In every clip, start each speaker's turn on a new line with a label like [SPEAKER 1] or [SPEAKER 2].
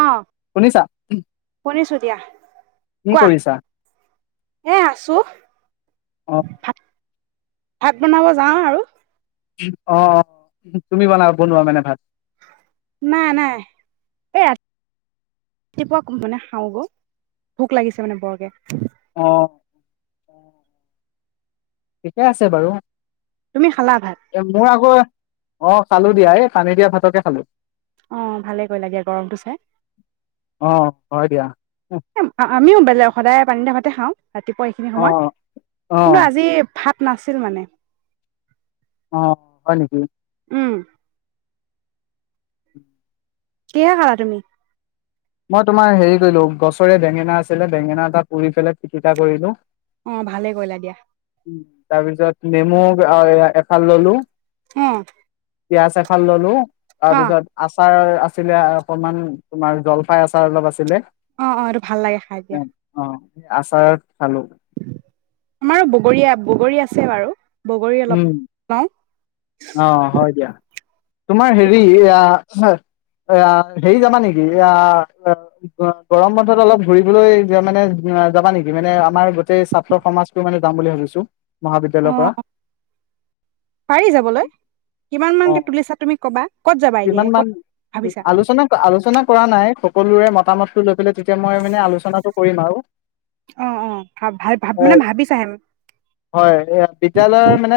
[SPEAKER 1] অঁ
[SPEAKER 2] শুনিছা
[SPEAKER 1] শুনিছো দিয়া
[SPEAKER 2] কি
[SPEAKER 1] কোৱা
[SPEAKER 2] কৰিছা
[SPEAKER 1] এ আছো
[SPEAKER 2] অ
[SPEAKER 1] ভাত বনাব যাওঁ আৰু
[SPEAKER 2] অঁ অঁ তুমি বনা বনোৱা মানে ভাত
[SPEAKER 1] নাই নাই এই ৰাতি ৰাতিপুৱা মানে খাওঁ গ ভোক লাগিছে মানে বৰকে
[SPEAKER 2] আঁহ ঠিকে আছে বাৰু [unintelligible]
[SPEAKER 1] তুমি খালা, ভাত
[SPEAKER 2] অঁ খালো দিয়া এই পানী দিয়া ভাতকে খালো
[SPEAKER 1] অঁ ভালে কৈ লাগে গৰমটো চাই
[SPEAKER 2] অ হয় দিয়া
[SPEAKER 1] আমিও বেলেগ সদায় পানী দে [unintelligible] এ হা ৰাতিপুৱা এইখিনি
[SPEAKER 2] অ
[SPEAKER 1] সময়ত
[SPEAKER 2] অ
[SPEAKER 1] কিন্তু আজি, ভাত নাছিল মানে [unintelligible]
[SPEAKER 2] অঁ হয় নেকি [unintelligible]
[SPEAKER 1] উম কিহে খালা তুমি
[SPEAKER 2] মই তোমাৰ হেৰি কৰিলো গছৰে বেঙেনা আছিলে বেঙেনা এটা পুৰি পেলাই িকটা কৰিলো [unintelligible]
[SPEAKER 1] অঁ, ভালে কৰিলা দিয়া
[SPEAKER 2] তাৰপিছত নেমু এফাল ললো [unintelligible]
[SPEAKER 1] হম
[SPEAKER 2] পিয়াজ এখনাল ললো তাৰ পিছত আচাৰ আছিলে অকন মান তোমাৰ জল পাই আচাৰ অলপ আছিলে
[SPEAKER 1] অঁ, অঁ এটো ভাল লাগে খাই দিয়া
[SPEAKER 2] আচাৰত খালো
[SPEAKER 1] আমাৰো বগৰী আছে বাৰু বগৰী অলপ
[SPEAKER 2] উম
[SPEAKER 1] লওঁ
[SPEAKER 2] অঁ হয় দিয়া তোমাৰ হেৰি এইয়া, এইয়া হেৰি যাবা নেকি, এ গৰম বন্ধত অলপ ঘুৰিবলৈ মানে যাবা নেকি, মানে আমাৰ গোটেই ছাত্ৰ সমাজ মানে যাম বুলি ভাবিছো।
[SPEAKER 1] অ
[SPEAKER 2] মহাবিদ্যালয়ৰ পৰা
[SPEAKER 1] পাৰি যাবলৈ কিমান
[SPEAKER 2] অ
[SPEAKER 1] মানকে তুলিছা তুমি কবা ক'ত যাবা এনে
[SPEAKER 2] কিমান মান
[SPEAKER 1] ক'ত ভাবিছা
[SPEAKER 2] আলোচনা আলোচনা কৰা নাই সকলোৰে মতামতটো লৈ পেলাই তেতিয়া মই মানে আলোচনাটো কৰিম আৰু,
[SPEAKER 1] অ অ ভাব ভাল ভাব
[SPEAKER 2] এ
[SPEAKER 1] মানে ভাবিছাহে
[SPEAKER 2] হয় এ বিদ্য়ালয়ৰ মানে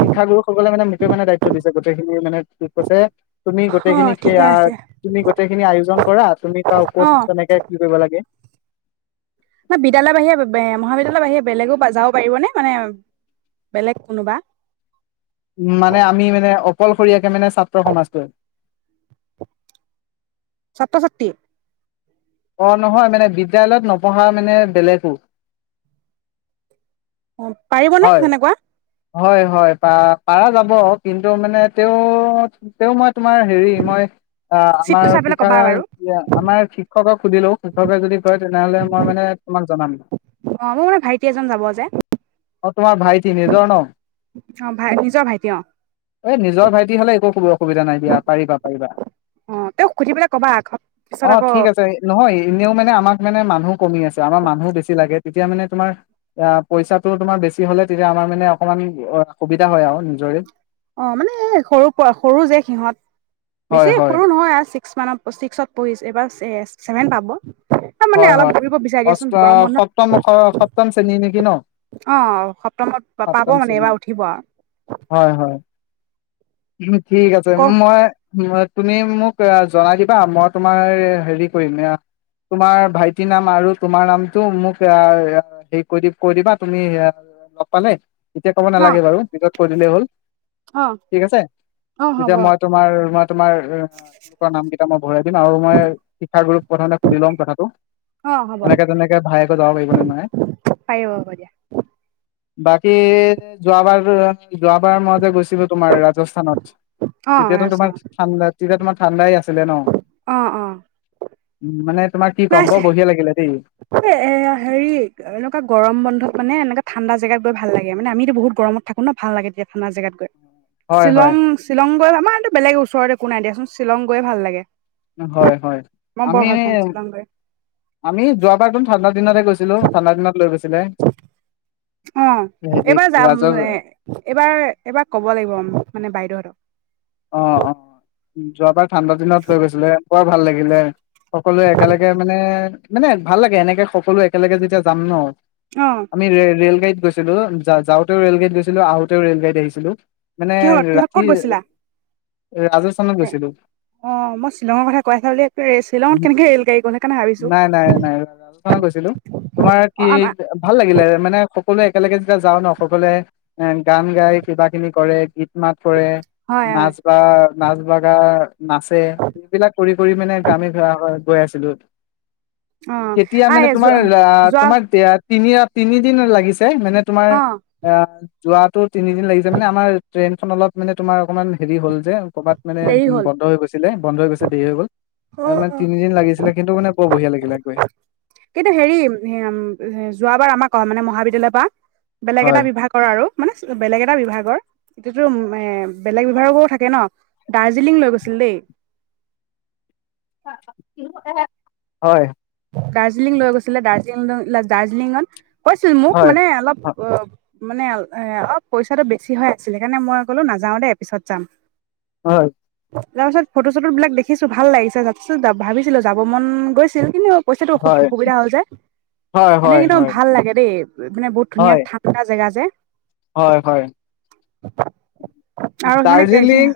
[SPEAKER 2] শিক্ষাগুৰুসকলে মানে মুটে মানে দায়িত্ব দিছে গোটেই সেইমানে কি কৈছে তুমি
[SPEAKER 1] অ ঠিকে আছে
[SPEAKER 2] গোটেখিনি আয়োজন কৰা তুমি ক'ত
[SPEAKER 1] অ
[SPEAKER 2] কেনেকে কি কৰিব লাগে তে
[SPEAKER 1] বিদ্যালয় বাহিৰে মহাবিদ্যালয়ৰ বাহিৰে বেলেগো যাব পাৰিবনে মানে বেলেগ কোনোবা
[SPEAKER 2] উ মানে আমি মানে অকলশৰীয়াকে মানে ছাত্ৰ সমাজটোৱে
[SPEAKER 1] ছাত্ৰ ছাত্ৰী
[SPEAKER 2] অ নহয় মানে বিদ্যালয়ত নপঢ়া মানে বেলেগো
[SPEAKER 1] অ পাৰিবনে
[SPEAKER 2] হয়,
[SPEAKER 1] সেনেকোৱা
[SPEAKER 2] হয় হয় প পাৰা যাব কিন্তু মানে তেওঁ তেওঁ মই তোমাৰ হেৰি মই অহ
[SPEAKER 1] চিটটো
[SPEAKER 2] আমাৰ
[SPEAKER 1] চাই পেলাই
[SPEAKER 2] শিক্ষা
[SPEAKER 1] ক'বা বাৰু
[SPEAKER 2] আমাৰ শিক্ষকক সুধিলো শিক্ষকে যদি কয় তেনেহলে মই মানে তোমাক জনাম
[SPEAKER 1] অ মোৰ মানে ভাইটি এজন যাব যে
[SPEAKER 2] অ তোমাৰ ভাইটি নিজৰ ন
[SPEAKER 1] অ ভাই নিজৰ ভাইটি অ
[SPEAKER 2] এ নিজৰ ভাইটি হলে একো কব অসুবিধা নাই দিয়া পাৰিবা পাৰিবা
[SPEAKER 1] অ তেওঁক সুধি পেলাই ক'বা আকৌ। পিছত
[SPEAKER 2] অ
[SPEAKER 1] আকৌ
[SPEAKER 2] ঠিক আছে নহয় এনেও মানে আমাক মানে মানুহো কমি আছে আমাৰ মানুহো বেছি লাগে তেতিয়া মানে তোমাৰ অহ পইচা তোমাৰ বেছি হ'লে তেতিয়া আমাৰ মানে অকমান অ সুবিধা হয় আৰু নিজৰে
[SPEAKER 1] অ মানে এ সৰু প সৰু যে সিহঁত
[SPEAKER 2] হয়
[SPEAKER 1] বেছি
[SPEAKER 2] হয়
[SPEAKER 1] সৰু নহয় আৰু ছিক্স মান ছিক্সত পঢ়িছ এবাৰ চেভেন পাব মানে
[SPEAKER 2] হয়
[SPEAKER 1] অলপ
[SPEAKER 2] হয়
[SPEAKER 1] ঘূৰিব বিচাৰি দিয়াচোন
[SPEAKER 2] অষ্ট
[SPEAKER 1] গৰম বন্ধ
[SPEAKER 2] সপ্তম সপ্তম শ্ৰেণী নেকি ন
[SPEAKER 1] অ সপ্তমত পাব
[SPEAKER 2] সপ্তম
[SPEAKER 1] মানে
[SPEAKER 2] শ্ৰেণী
[SPEAKER 1] এইবাৰ উঠিব আৰু
[SPEAKER 2] হয় হয় উম ঠিক আছে
[SPEAKER 1] ক
[SPEAKER 2] মই তুমি মোক জনাই দিবা মই তোমাৰ হেৰি কৰিম তোমাৰ ভাইটিৰ নাম আৰু তোমাৰ নামটো মোক এ হেৰি কৰি কৈ দিবা তুমি লগ পালে এতিয়া ক'ব
[SPEAKER 1] ন
[SPEAKER 2] নালাগে বাৰু ভিতত কৈ দিলেই হ'ল
[SPEAKER 1] অ
[SPEAKER 2] ঠিক আছে
[SPEAKER 1] অ হ'ব
[SPEAKER 2] তেতিয়া মই তোমাৰ তোমাৰ লোকৰ নামকেইটা মই ভৰাই দিম আৰু মই শিক্ষাগুৰু প্ৰধানক সুধ লম কথাটো
[SPEAKER 1] অ হ'ব
[SPEAKER 2] তেনেকে তেনেকে ভায়েকে যাব পাৰিবনে মানে
[SPEAKER 1] পাৰিব হ'ব দিয়া
[SPEAKER 2] বাকী যোৱাবাৰ যোৱাবাৰ মত গৈছিলো তোমাৰ ৰাজস্থানত
[SPEAKER 1] অ
[SPEAKER 2] তেতিয়াতো তোমাৰ ঠাণ্ডাত তেতিয়া তোমাৰ ঠাণ্ডাই আছিলে ন
[SPEAKER 1] অ অ
[SPEAKER 2] উ মানে তোমাৰ কি কম
[SPEAKER 1] নাইছে
[SPEAKER 2] বৰ বঢ়িয়া লাগিলে দেই
[SPEAKER 1] এ এ হেৰি এনেকুৱা গৰম বন্ধত মানে এনেকা থা ঠণ্ডা জেগাত গৈ ভাল লাগো মানে বহুত গৰমত থাকো ন ভাল লাগে ঠাণ্ডা জেগাত গৈ
[SPEAKER 2] হয় হয়
[SPEAKER 1] শ্বিলং শ্বিলং গৈ আমাৰ এইটো বেলেগ ওচৰৰে একো নাই দিয়াচোন শ্বিলং গৈে ভাল লাগে
[SPEAKER 2] হয় হয়
[SPEAKER 1] মই বৰ
[SPEAKER 2] আমি
[SPEAKER 1] ভাল পাম শ্বিলং গৈ
[SPEAKER 2] আমি যোৱাৰ কিন্তু ঠাণ্ড দিনতে গৈছে শ্বিলঙত ঠাণ্ডা দিনত লৈ গৈছিলে।
[SPEAKER 1] অ ',
[SPEAKER 2] হেৰিত
[SPEAKER 1] এইবাৰ যাম
[SPEAKER 2] ৰাজ
[SPEAKER 1] এইবাৰ- এইবাৰ কব লাগিব মানে বাইদেউহতক।
[SPEAKER 2] অ ', - অ ', যোৱাবাৰ ঠাণ্ডাদিনত লৈ গছিলে বৰ ভাল লাগে। কিলাৰ, সকলোৱে একেলগে মানে, মানে ভাল লাগে এনেকে সকলো একেলগে যেতিয়া যাম ন',।
[SPEAKER 1] অ
[SPEAKER 2] আমি ৰেলগাড়ীত, - গৈছিলো যাওঁতেও ৰে'লগাড়ীত গৈছিলো আহোতেও ৰে'লগাড়ীত আহিছিলো। মানে
[SPEAKER 1] কিহত- কিহত
[SPEAKER 2] ৰাতি
[SPEAKER 1] ক'ত গৈছিলা?
[SPEAKER 2] ৰাজস্থানত
[SPEAKER 1] এ
[SPEAKER 2] গৈছিলো
[SPEAKER 1] অ মই শ্বিলঙৰ কথা কৈ আছা বুলি শ্বিলঙত কেনেকে ৰেল গাড়ী গ'ল সেইকাৰণে ভাবিছো
[SPEAKER 2] নাই- নাই- নাই ৰাজস্থানত গৈছিলো। তোমাৰ
[SPEAKER 1] অ
[SPEAKER 2] কি
[SPEAKER 1] আমাৰ
[SPEAKER 2] ভাল লাগিলে মানে, সকলোৱ একেলগে যেতিয়া যাওঁ ন', সকলোৱে এ, গান গাই কিবা কিনি কৰে গীত - মাত, কৰে।
[SPEAKER 1] হয়
[SPEAKER 2] নাচ
[SPEAKER 1] হয়
[SPEAKER 2] বা, নাচ বা গা, নাচে, এইবিলাক কৰি কৰি মানে গামী গৈ আছিলো।
[SPEAKER 1] অ
[SPEAKER 2] তেতিয়া
[SPEAKER 1] আই
[SPEAKER 2] মানে তোমাৰ
[SPEAKER 1] যোৱা
[SPEAKER 2] আহ',
[SPEAKER 1] যোৱা
[SPEAKER 2] তোমাৰ ইয়াত, তিনি- তিনিদিন লাগিছে। টেই মানে তোমাৰ
[SPEAKER 1] অ
[SPEAKER 2] আহ', যোৱাটো, তিনিদিন লাগিছে মানে আমাৰ, ট্ৰেইনখন অলপ মানে তোমাৰ, অকমান হেৰি হ'ল যে, কৰ'বাত মানে
[SPEAKER 1] দেৰি হল।
[SPEAKER 2] বন্ধ হৈ গৈছিলে বন্ধ হৈ গৈছে দেৰি হৈ গ'ল মানে তিনিদিন লাগিছিলে কিন্তু মানে বৰ বঢ়িয়া লাগিলে গৈ
[SPEAKER 1] কিন্তু হেৰি যোৱাবাৰ আমাক ক, মানে, মহাবিদ্যালয় পা, বেলেগ এটা
[SPEAKER 2] হয়
[SPEAKER 1] বিভাগৰ আৰু মানে বেলেগ এটা বিভাগৰ, এইটোতো মে, বেলেগ ব্যৱহাৰ বোৰো থাকে ন ',? দাৰ্জিলিং লৈ গৈছিল দেই।
[SPEAKER 2] হয়।
[SPEAKER 1] দাৰ্জিলিং লৈ গৈছিলে, দাৰ্জিলিঙ- দাৰ্জিলিঙত কৈছিল মোক
[SPEAKER 2] হয়
[SPEAKER 1] মানে অলপ অ', মানে এ, অলপ পইচাটো বেছি হৈ আছিলে সেইকাৰণে মই ক'লো নাযাও দেই পিছত যাম।
[SPEAKER 2] হয়।
[SPEAKER 1] তাৰ পিছত ফটো - চটো বিলাক দেখিছো ভাল লাগিছে যাতে ভাবিছিলো যাব মন গৈছিল কিন্তু, পইচাটো
[SPEAKER 2] হয়
[SPEAKER 1] অসু সুবিধা হল যে
[SPEAKER 2] হয়
[SPEAKER 1] এনে
[SPEAKER 2] হয়
[SPEAKER 1] কিন্তু
[SPEAKER 2] হয়
[SPEAKER 1] ভাল লাগে দেই মানে বহুত ধুনীয়া
[SPEAKER 2] হয়
[SPEAKER 1] ঠাণ্ডা জেগা যে
[SPEAKER 2] হয় হয়
[SPEAKER 1] আৰু মানে
[SPEAKER 2] দাৰ্জিলিং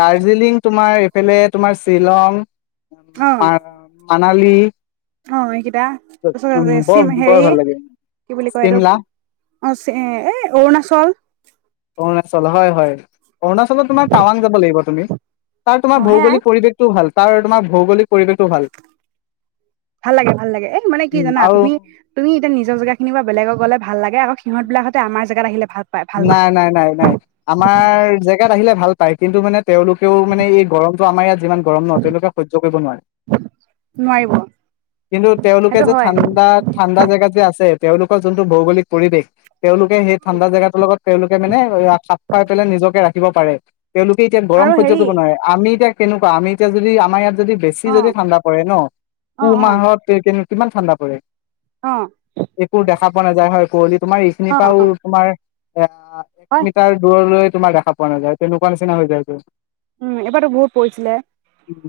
[SPEAKER 2] দাৰ্জিলিং তোমাৰ এইফালে তোমাৰ শ্বিলং উ
[SPEAKER 1] অ
[SPEAKER 2] [inaudible] মাণালী
[SPEAKER 1] অ এই এ তাৰপিছত চি
[SPEAKER 2] বৰ
[SPEAKER 1] হেৰি
[SPEAKER 2] ভাল লাগে
[SPEAKER 1] কি বুলি কয় এইটো
[SPEAKER 2] চিমলা
[SPEAKER 1] অ চ এ অৰুণাচল
[SPEAKER 2] অৰুণাচল হয় হয় অৰুণাচলত তোমাৰ টাৱাং যাব লাগিব তুমি তাৰ তোমাৰ
[SPEAKER 1] অ সেয়াই
[SPEAKER 2] ভৌগোলিক পৰিৱেশটোও ভাল তাৰ তোমাৰ ভৌগোলিক পৰিৱেশটো ভাল
[SPEAKER 1] ভাল লাগে ভাল লাগে এ মানে কি
[SPEAKER 2] উম
[SPEAKER 1] জানা
[SPEAKER 2] আৰু
[SPEAKER 1] তুমি তুমি এতিয়া নিজৰ জেগা খিনিৰ পৰা বেলেগক গ'লে ভাল লাগে এয়া আক সিহতবিলাকতে আমাৰ াত আহে ভাত [inaudible]
[SPEAKER 2] নাই নাই নাই নাই আমাৰ যে ইয়াত আহিলে ভাল পায় কিন্তু মানে তেওঁলোকেও মানে এই গৰমটো আমাৰ ইয়াত যিমান গৰম ন তেওঁলোকে সহ্য কৰিব নোৱাৰে
[SPEAKER 1] নোৱাৰিব
[SPEAKER 2] কিন্তু তেওঁলোকে
[SPEAKER 1] সেইটো
[SPEAKER 2] যে
[SPEAKER 1] হয়
[SPEAKER 2] ঠাণ্ডা ঠাণ্ডা জেগাত যে আছে তেওঁলোকৰ যোনটো ভৌগোলিক পৰিৱেশ তেওঁলোকে সেই ঠাণ্ডা জেগাত লগত তেওঁলোকে মানে চাফ খুৱাই পেলাই নিজকে ৰাখিব পাৰে তেওঁলোকে এতিয়া গৰম
[SPEAKER 1] আৰু
[SPEAKER 2] সহ্য
[SPEAKER 1] হেৰি
[SPEAKER 2] কৰিব নোৱাৰে আমি এতিয়া তেনেকুৱা আমি এতিয়া যদি আম ইয়াত যদি বেছি
[SPEAKER 1] অ
[SPEAKER 2] যদি ঠাণ্ডা পৰে ন
[SPEAKER 1] অ
[SPEAKER 2] পুহ
[SPEAKER 1] অ
[SPEAKER 2] মাহত কে কিমান ঠাণ্ডা পৰে
[SPEAKER 1] অ
[SPEAKER 2] একো দেখা পোৱা নাযায় হয় কুঁৱলিত তোমাৰ
[SPEAKER 1] অ অ
[SPEAKER 2] এইখিনিৰ পৰাও তোমাৰ অ এক
[SPEAKER 1] হয়
[SPEAKER 2] মিটাৰ দূৰলৈ তোমাৰ দেখা পোৱা নাযায় তেনেকুৱা নিচিনা হৈ যায় যে
[SPEAKER 1] উম এবাৰো বহুত পৰিছিলে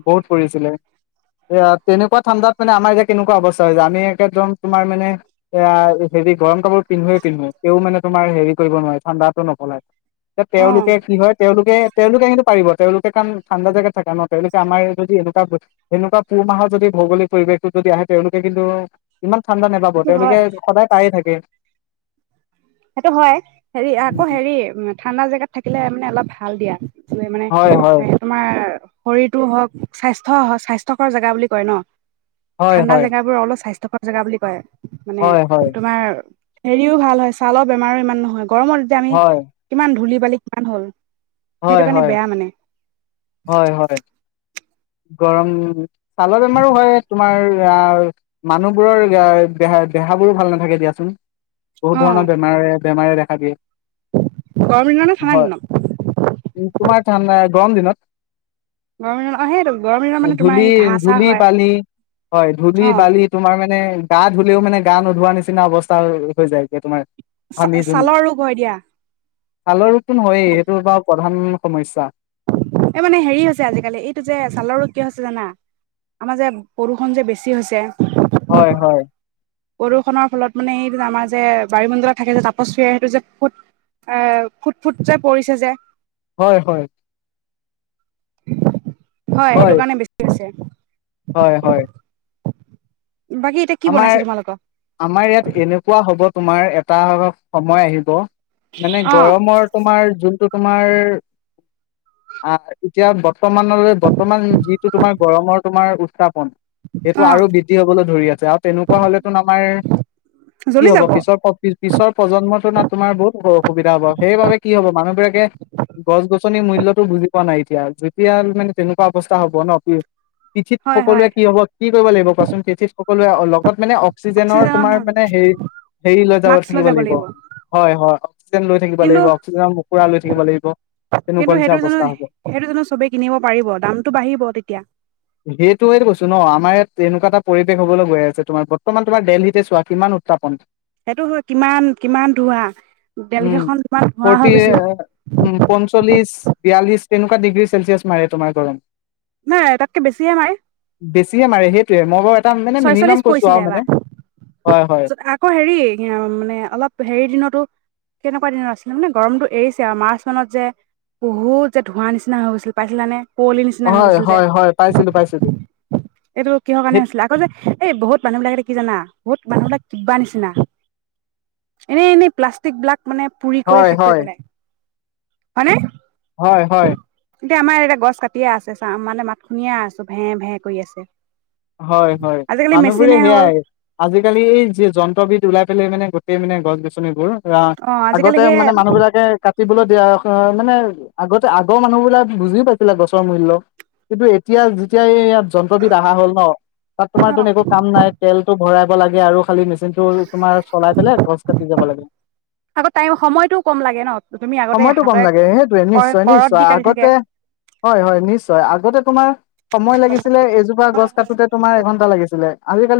[SPEAKER 2] বহুত পৰিছিলে এ তেনেকুৱা ঠাণ্ডাত মানে আমাৰ এতিয়া কেনেকুৱা অৱস্থা হৈ য আমি একেদম তোমাৰ মানে এ হেৰি গৰম কাপোৰ পিন্ধোৱ পিন্ধোৱেও মানে তোমাৰ হেৰি কৰিব নোৱাৰে ঠাণ্ডাটো নকলায়। এ
[SPEAKER 1] অ
[SPEAKER 2] তেওঁলোকে কি হয় তেওঁলোকে তেওঁলোকে কিন্তু পাৰিব তেওঁলোকে কাৰণ ঠাণ্ডা জেগাত থাকে ন তেওঁলোকে আমাৰ যদি এনেকুৱা এনেকুৱা পুহ মাহৰ যদি ভৌগলিক পৰিৱেশটো যদি আহে তেওঁলোকে কিন্তু ইমান ঠাণ্ডা নাপাব
[SPEAKER 1] সেইটো
[SPEAKER 2] তেওঁলোকে
[SPEAKER 1] হয়
[SPEAKER 2] সদায় পায়ে থাকে।
[SPEAKER 1] সেইটো হয় হেৰি আকৌ হেৰি ঠাণ্ডা জেগাত থাকিলে মানে অলপ। ভাল দিয়া। মানে
[SPEAKER 2] হয় হয়
[SPEAKER 1] তোমাৰ। শৰীৰটো হওক স্বাস্থ্য স্বাস্থ্যকৰ জেগা বুলি কয় ন
[SPEAKER 2] হয়
[SPEAKER 1] ঠাণ্ডা
[SPEAKER 2] হয়
[SPEAKER 1] জেগাব বোৰ অলপ স্বাস্থ্য জেগা বুলি কয়। মানে
[SPEAKER 2] হয় হয়
[SPEAKER 1] তোমাৰ হেৰিও ভাল হৈছে। ছালৰ বেমাৰো ইমান নহয়। গৰমত যেতিয়া আমি
[SPEAKER 2] হয়
[SPEAKER 1] কিমান ধূলি। পোৱালি কিমান হ'ল।
[SPEAKER 2] হয়
[SPEAKER 1] সেইটো কাৰণে
[SPEAKER 2] হয়
[SPEAKER 1] বেয়া মানে
[SPEAKER 2] হয় হয় গৰম। ছালৰ বেমাৰো হয় তোমাৰ আহ মানুহবোৰৰ দেহা দেহাবোৰো ভাল নাথাকে দিয়াচোন
[SPEAKER 1] অ
[SPEAKER 2] বহুত ধৰণৰ বেমাৰ বেমাৰে দেখা দিয়ে।
[SPEAKER 1] গৰম দিনত নে
[SPEAKER 2] হয়
[SPEAKER 1] ঠাণ্ডা
[SPEAKER 2] তোমাৰ
[SPEAKER 1] দিনত
[SPEAKER 2] গৰম দিনত
[SPEAKER 1] গৰম দিনত অ সেইটো গৰম দিনত মানে তোমাৰ
[SPEAKER 2] ধূলি
[SPEAKER 1] এই ঘাঁহ চাহ
[SPEAKER 2] ধূলি
[SPEAKER 1] হয়
[SPEAKER 2] বালি হয় ধূলি
[SPEAKER 1] অ
[SPEAKER 2] বালি তোমাৰ মানে মানে গা ধুলেও মানে গা নোধোৱা নিচিনা অৱস্থা হৈ যায় এতিয়া তোমাৰ
[SPEAKER 1] ছালৰ ৰোগ হয় দিয়া।
[SPEAKER 2] ভালৰ ৰপটো নহয়েই সেইটো বাৰ প্ৰধান সমস্যা।
[SPEAKER 1] এই মানে হেৰি হৈছে আজিকালি এইটো যে ছালৰোগ কিয় হৈছে জানা আমাৰ যে প্ৰদূষণ যে বেছি হৈছে
[SPEAKER 2] হয় হয়।
[SPEAKER 1] প্ৰদূষণৰ ফলত মানে এইটো আমাৰ যে বায়ুমণ্ডলত থাকে যে তাপচ সেইটো যে ফুট আহ ফুট ফুট যে পৰিছে যে
[SPEAKER 2] হয় হয়।
[SPEAKER 1] হয় সেইটো কাৰণে বেছি হৈছে
[SPEAKER 2] হয় হয়।
[SPEAKER 1] বাকী এতিয়া কি বনাইছে
[SPEAKER 2] আমাৰ
[SPEAKER 1] তোমালোকৰ?
[SPEAKER 2] আমাৰ ইয়াত এনেকুৱা হ'ব। তোমাৰ এটা সময় আহিব মানে
[SPEAKER 1] অ',
[SPEAKER 2] গৰমৰ তোমাৰ যোনটো তোমাৰ, আ, এতিয়া বৰ্তমানলৈ, বৰ্তমান যিটো তোমাৰ গৰমৰ, তোমাৰ উত্থাপন সেইটো
[SPEAKER 1] অ',
[SPEAKER 2] আৰু বৃদ্ধি হ'বলৈ ধৰি আছ আৰু তেনেকুৱা হ'লেতোন আমাৰ কি
[SPEAKER 1] জ্বলি
[SPEAKER 2] হ'ব?
[SPEAKER 1] যাব
[SPEAKER 2] পিছৰ, পিছৰ প্ৰজন্ম তোমাৰতোন, আপোনাৰ বহুত অসুবিধা হ'ব। সেইবাবে কি হ'ব, মানুহবিলাকে গছ-গছনিৰ মূল্যটো বুজি পোৱা নাই। এতিয়া যেতিয়া, মানে, তেনেকুৱা অৱস্থা হ'ব ন', ফিউ পৃথিৱীত
[SPEAKER 1] হয় হয়
[SPEAKER 2] সকলোৱে কি হ'ব, কি কৰিব লাগিব, কোৱাচোন। পৃথিৱীত সক সকলোৱে অলপ [unintelligible] মানে, অক্সিজেনৰ, তোমাৰ, মানে,
[SPEAKER 1] অক্সিজেনৰ
[SPEAKER 2] হেৰি-হেৰি লৈ যাব থাকিব লাগিব। হয়, হয়। অক্সিজেন লৈ থাকিব
[SPEAKER 1] কিন্তু
[SPEAKER 2] লাগিব। অক্সিজেনৰ কুকুৰা লৈ থাকিব লাগিব। তেনেকুৱা
[SPEAKER 1] কিন্তু
[SPEAKER 2] নিচিনা
[SPEAKER 1] সেইটো জানো
[SPEAKER 2] অৱস্থা হ'ব।
[SPEAKER 1] সেইটো জানো চবেই কিনিব পাৰিব দামটো বাঢ়িব তেতিয়া
[SPEAKER 2] সেইটোৱেইতো কৈছোঁ ন'। আমাৰ ইয়াত তেনেকুৱা এটা পৰিৱেশ হ'বলৈ গৈ আছে। তোমাৰ বৰ্তমান, তোমাৰ দেলহিতে চোৱা, কিমান উত্থাপন
[SPEAKER 1] সেইটো হয়। কিমান, কিমান ধোঁৱা!
[SPEAKER 2] উম
[SPEAKER 1] দিলহিখন তোমাৰ ধোঁৱা হৈ
[SPEAKER 2] ফৰ্টি
[SPEAKER 1] গৈছিলে
[SPEAKER 2] উম পঞ্চল্লিশ বিয়াল্লিশ তেনেকুৱা ডিগ্ৰী চেলচিয়াছ মাৰে, তোমাৰ গৰম
[SPEAKER 1] নাই, তাতকে বেছিয়েই মাৰে
[SPEAKER 2] বেছিয়েই মাৰে। সেইটোৱেই মই বৰ
[SPEAKER 1] ছয়চল্লিশ পৰিছিলে এবাৰ।
[SPEAKER 2] হয় হয়
[SPEAKER 1] আকৌ, হেৰি, অ', মানে, অলপ হেৰি দিনতো তেনেকুৱা দিনত আছিলে। মানে, গৰমটো এৰিছে আৰু মাৰ্চ মাহত যে বহুত যে ধোঁৱা নিচিনা হৈ গৈছিল, পাইছিলানে? কুঁৱলী নিচিনা হৈ
[SPEAKER 2] হয়,
[SPEAKER 1] গৈছিল যে
[SPEAKER 2] হয়, হয়। পাইছিলোঁ, পাইছিলোঁ।
[SPEAKER 1] এইটো কিহৰ কাৰণে হৈছিলে? আকৌ যে, এই বহুত মানুহবিলাক কি জানা? বহুত মানুহবিলাক কিবা নিচিনা এনে, এনে প্লাষ্টিক বিলাক মানে পুৰি কৰি
[SPEAKER 2] হয়
[SPEAKER 1] শেষ কৰি
[SPEAKER 2] হয়
[SPEAKER 1] পেলাই হয়নে?
[SPEAKER 2] হয়, হয়।
[SPEAKER 1] এতিয়া আমাৰ এতিয়া গছ কাটিয়ে আছে চা, মানে মাত শুনিয়ে আছো ভে, ভে কৰি আছ
[SPEAKER 2] হয়, হয় মানুহবোৰে
[SPEAKER 1] মেচিনে হ'ল
[SPEAKER 2] সেয়াই আজিকালি এই য-যন্ত্ৰ বিদ ওলাই পেলাই মানে গোটেই মানে গছনিবোৰ অ',
[SPEAKER 1] আজিকালি
[SPEAKER 2] আগতে
[SPEAKER 1] সেই
[SPEAKER 2] মানে মানুহ বিলাকে কাটিবলৈ দিয়া অ', মানে আগতে আগৰ মানুহবিলাক বুজিও পাইছিলে গছৰ মূল্য কিন্তু এতিয়া যেতিয়া এই যন্ত্ৰবিদ আহা হ'ল তাত তোমাৰটো
[SPEAKER 1] অ
[SPEAKER 2] একো কাম নাই তেলটো ভৰাব লাগে আৰু খালি মেচি মেচিনটো তোমাৰ চলাই পেলাই গছ কাটি যাব লাগে,
[SPEAKER 1] আকৌ টাইম সময়তটোও কম লাগে ন তুমি আগতে
[SPEAKER 2] সময়টো কম
[SPEAKER 1] হাতেৰে
[SPEAKER 2] লাগে সেইটোৱে।
[SPEAKER 1] কৰ
[SPEAKER 2] নিশ্চয়,
[SPEAKER 1] কৰত
[SPEAKER 2] নিশ্চয়
[SPEAKER 1] দি কাটি
[SPEAKER 2] আগতে
[SPEAKER 1] থাকে
[SPEAKER 2] হয়, হয় নিশ্চয় আগতে তোমাৰ সময় লাগিছিলে এইজোপা গছ কাটোতে তোমাৰ এঘণ্টা লাগিছিলে। আজিকালি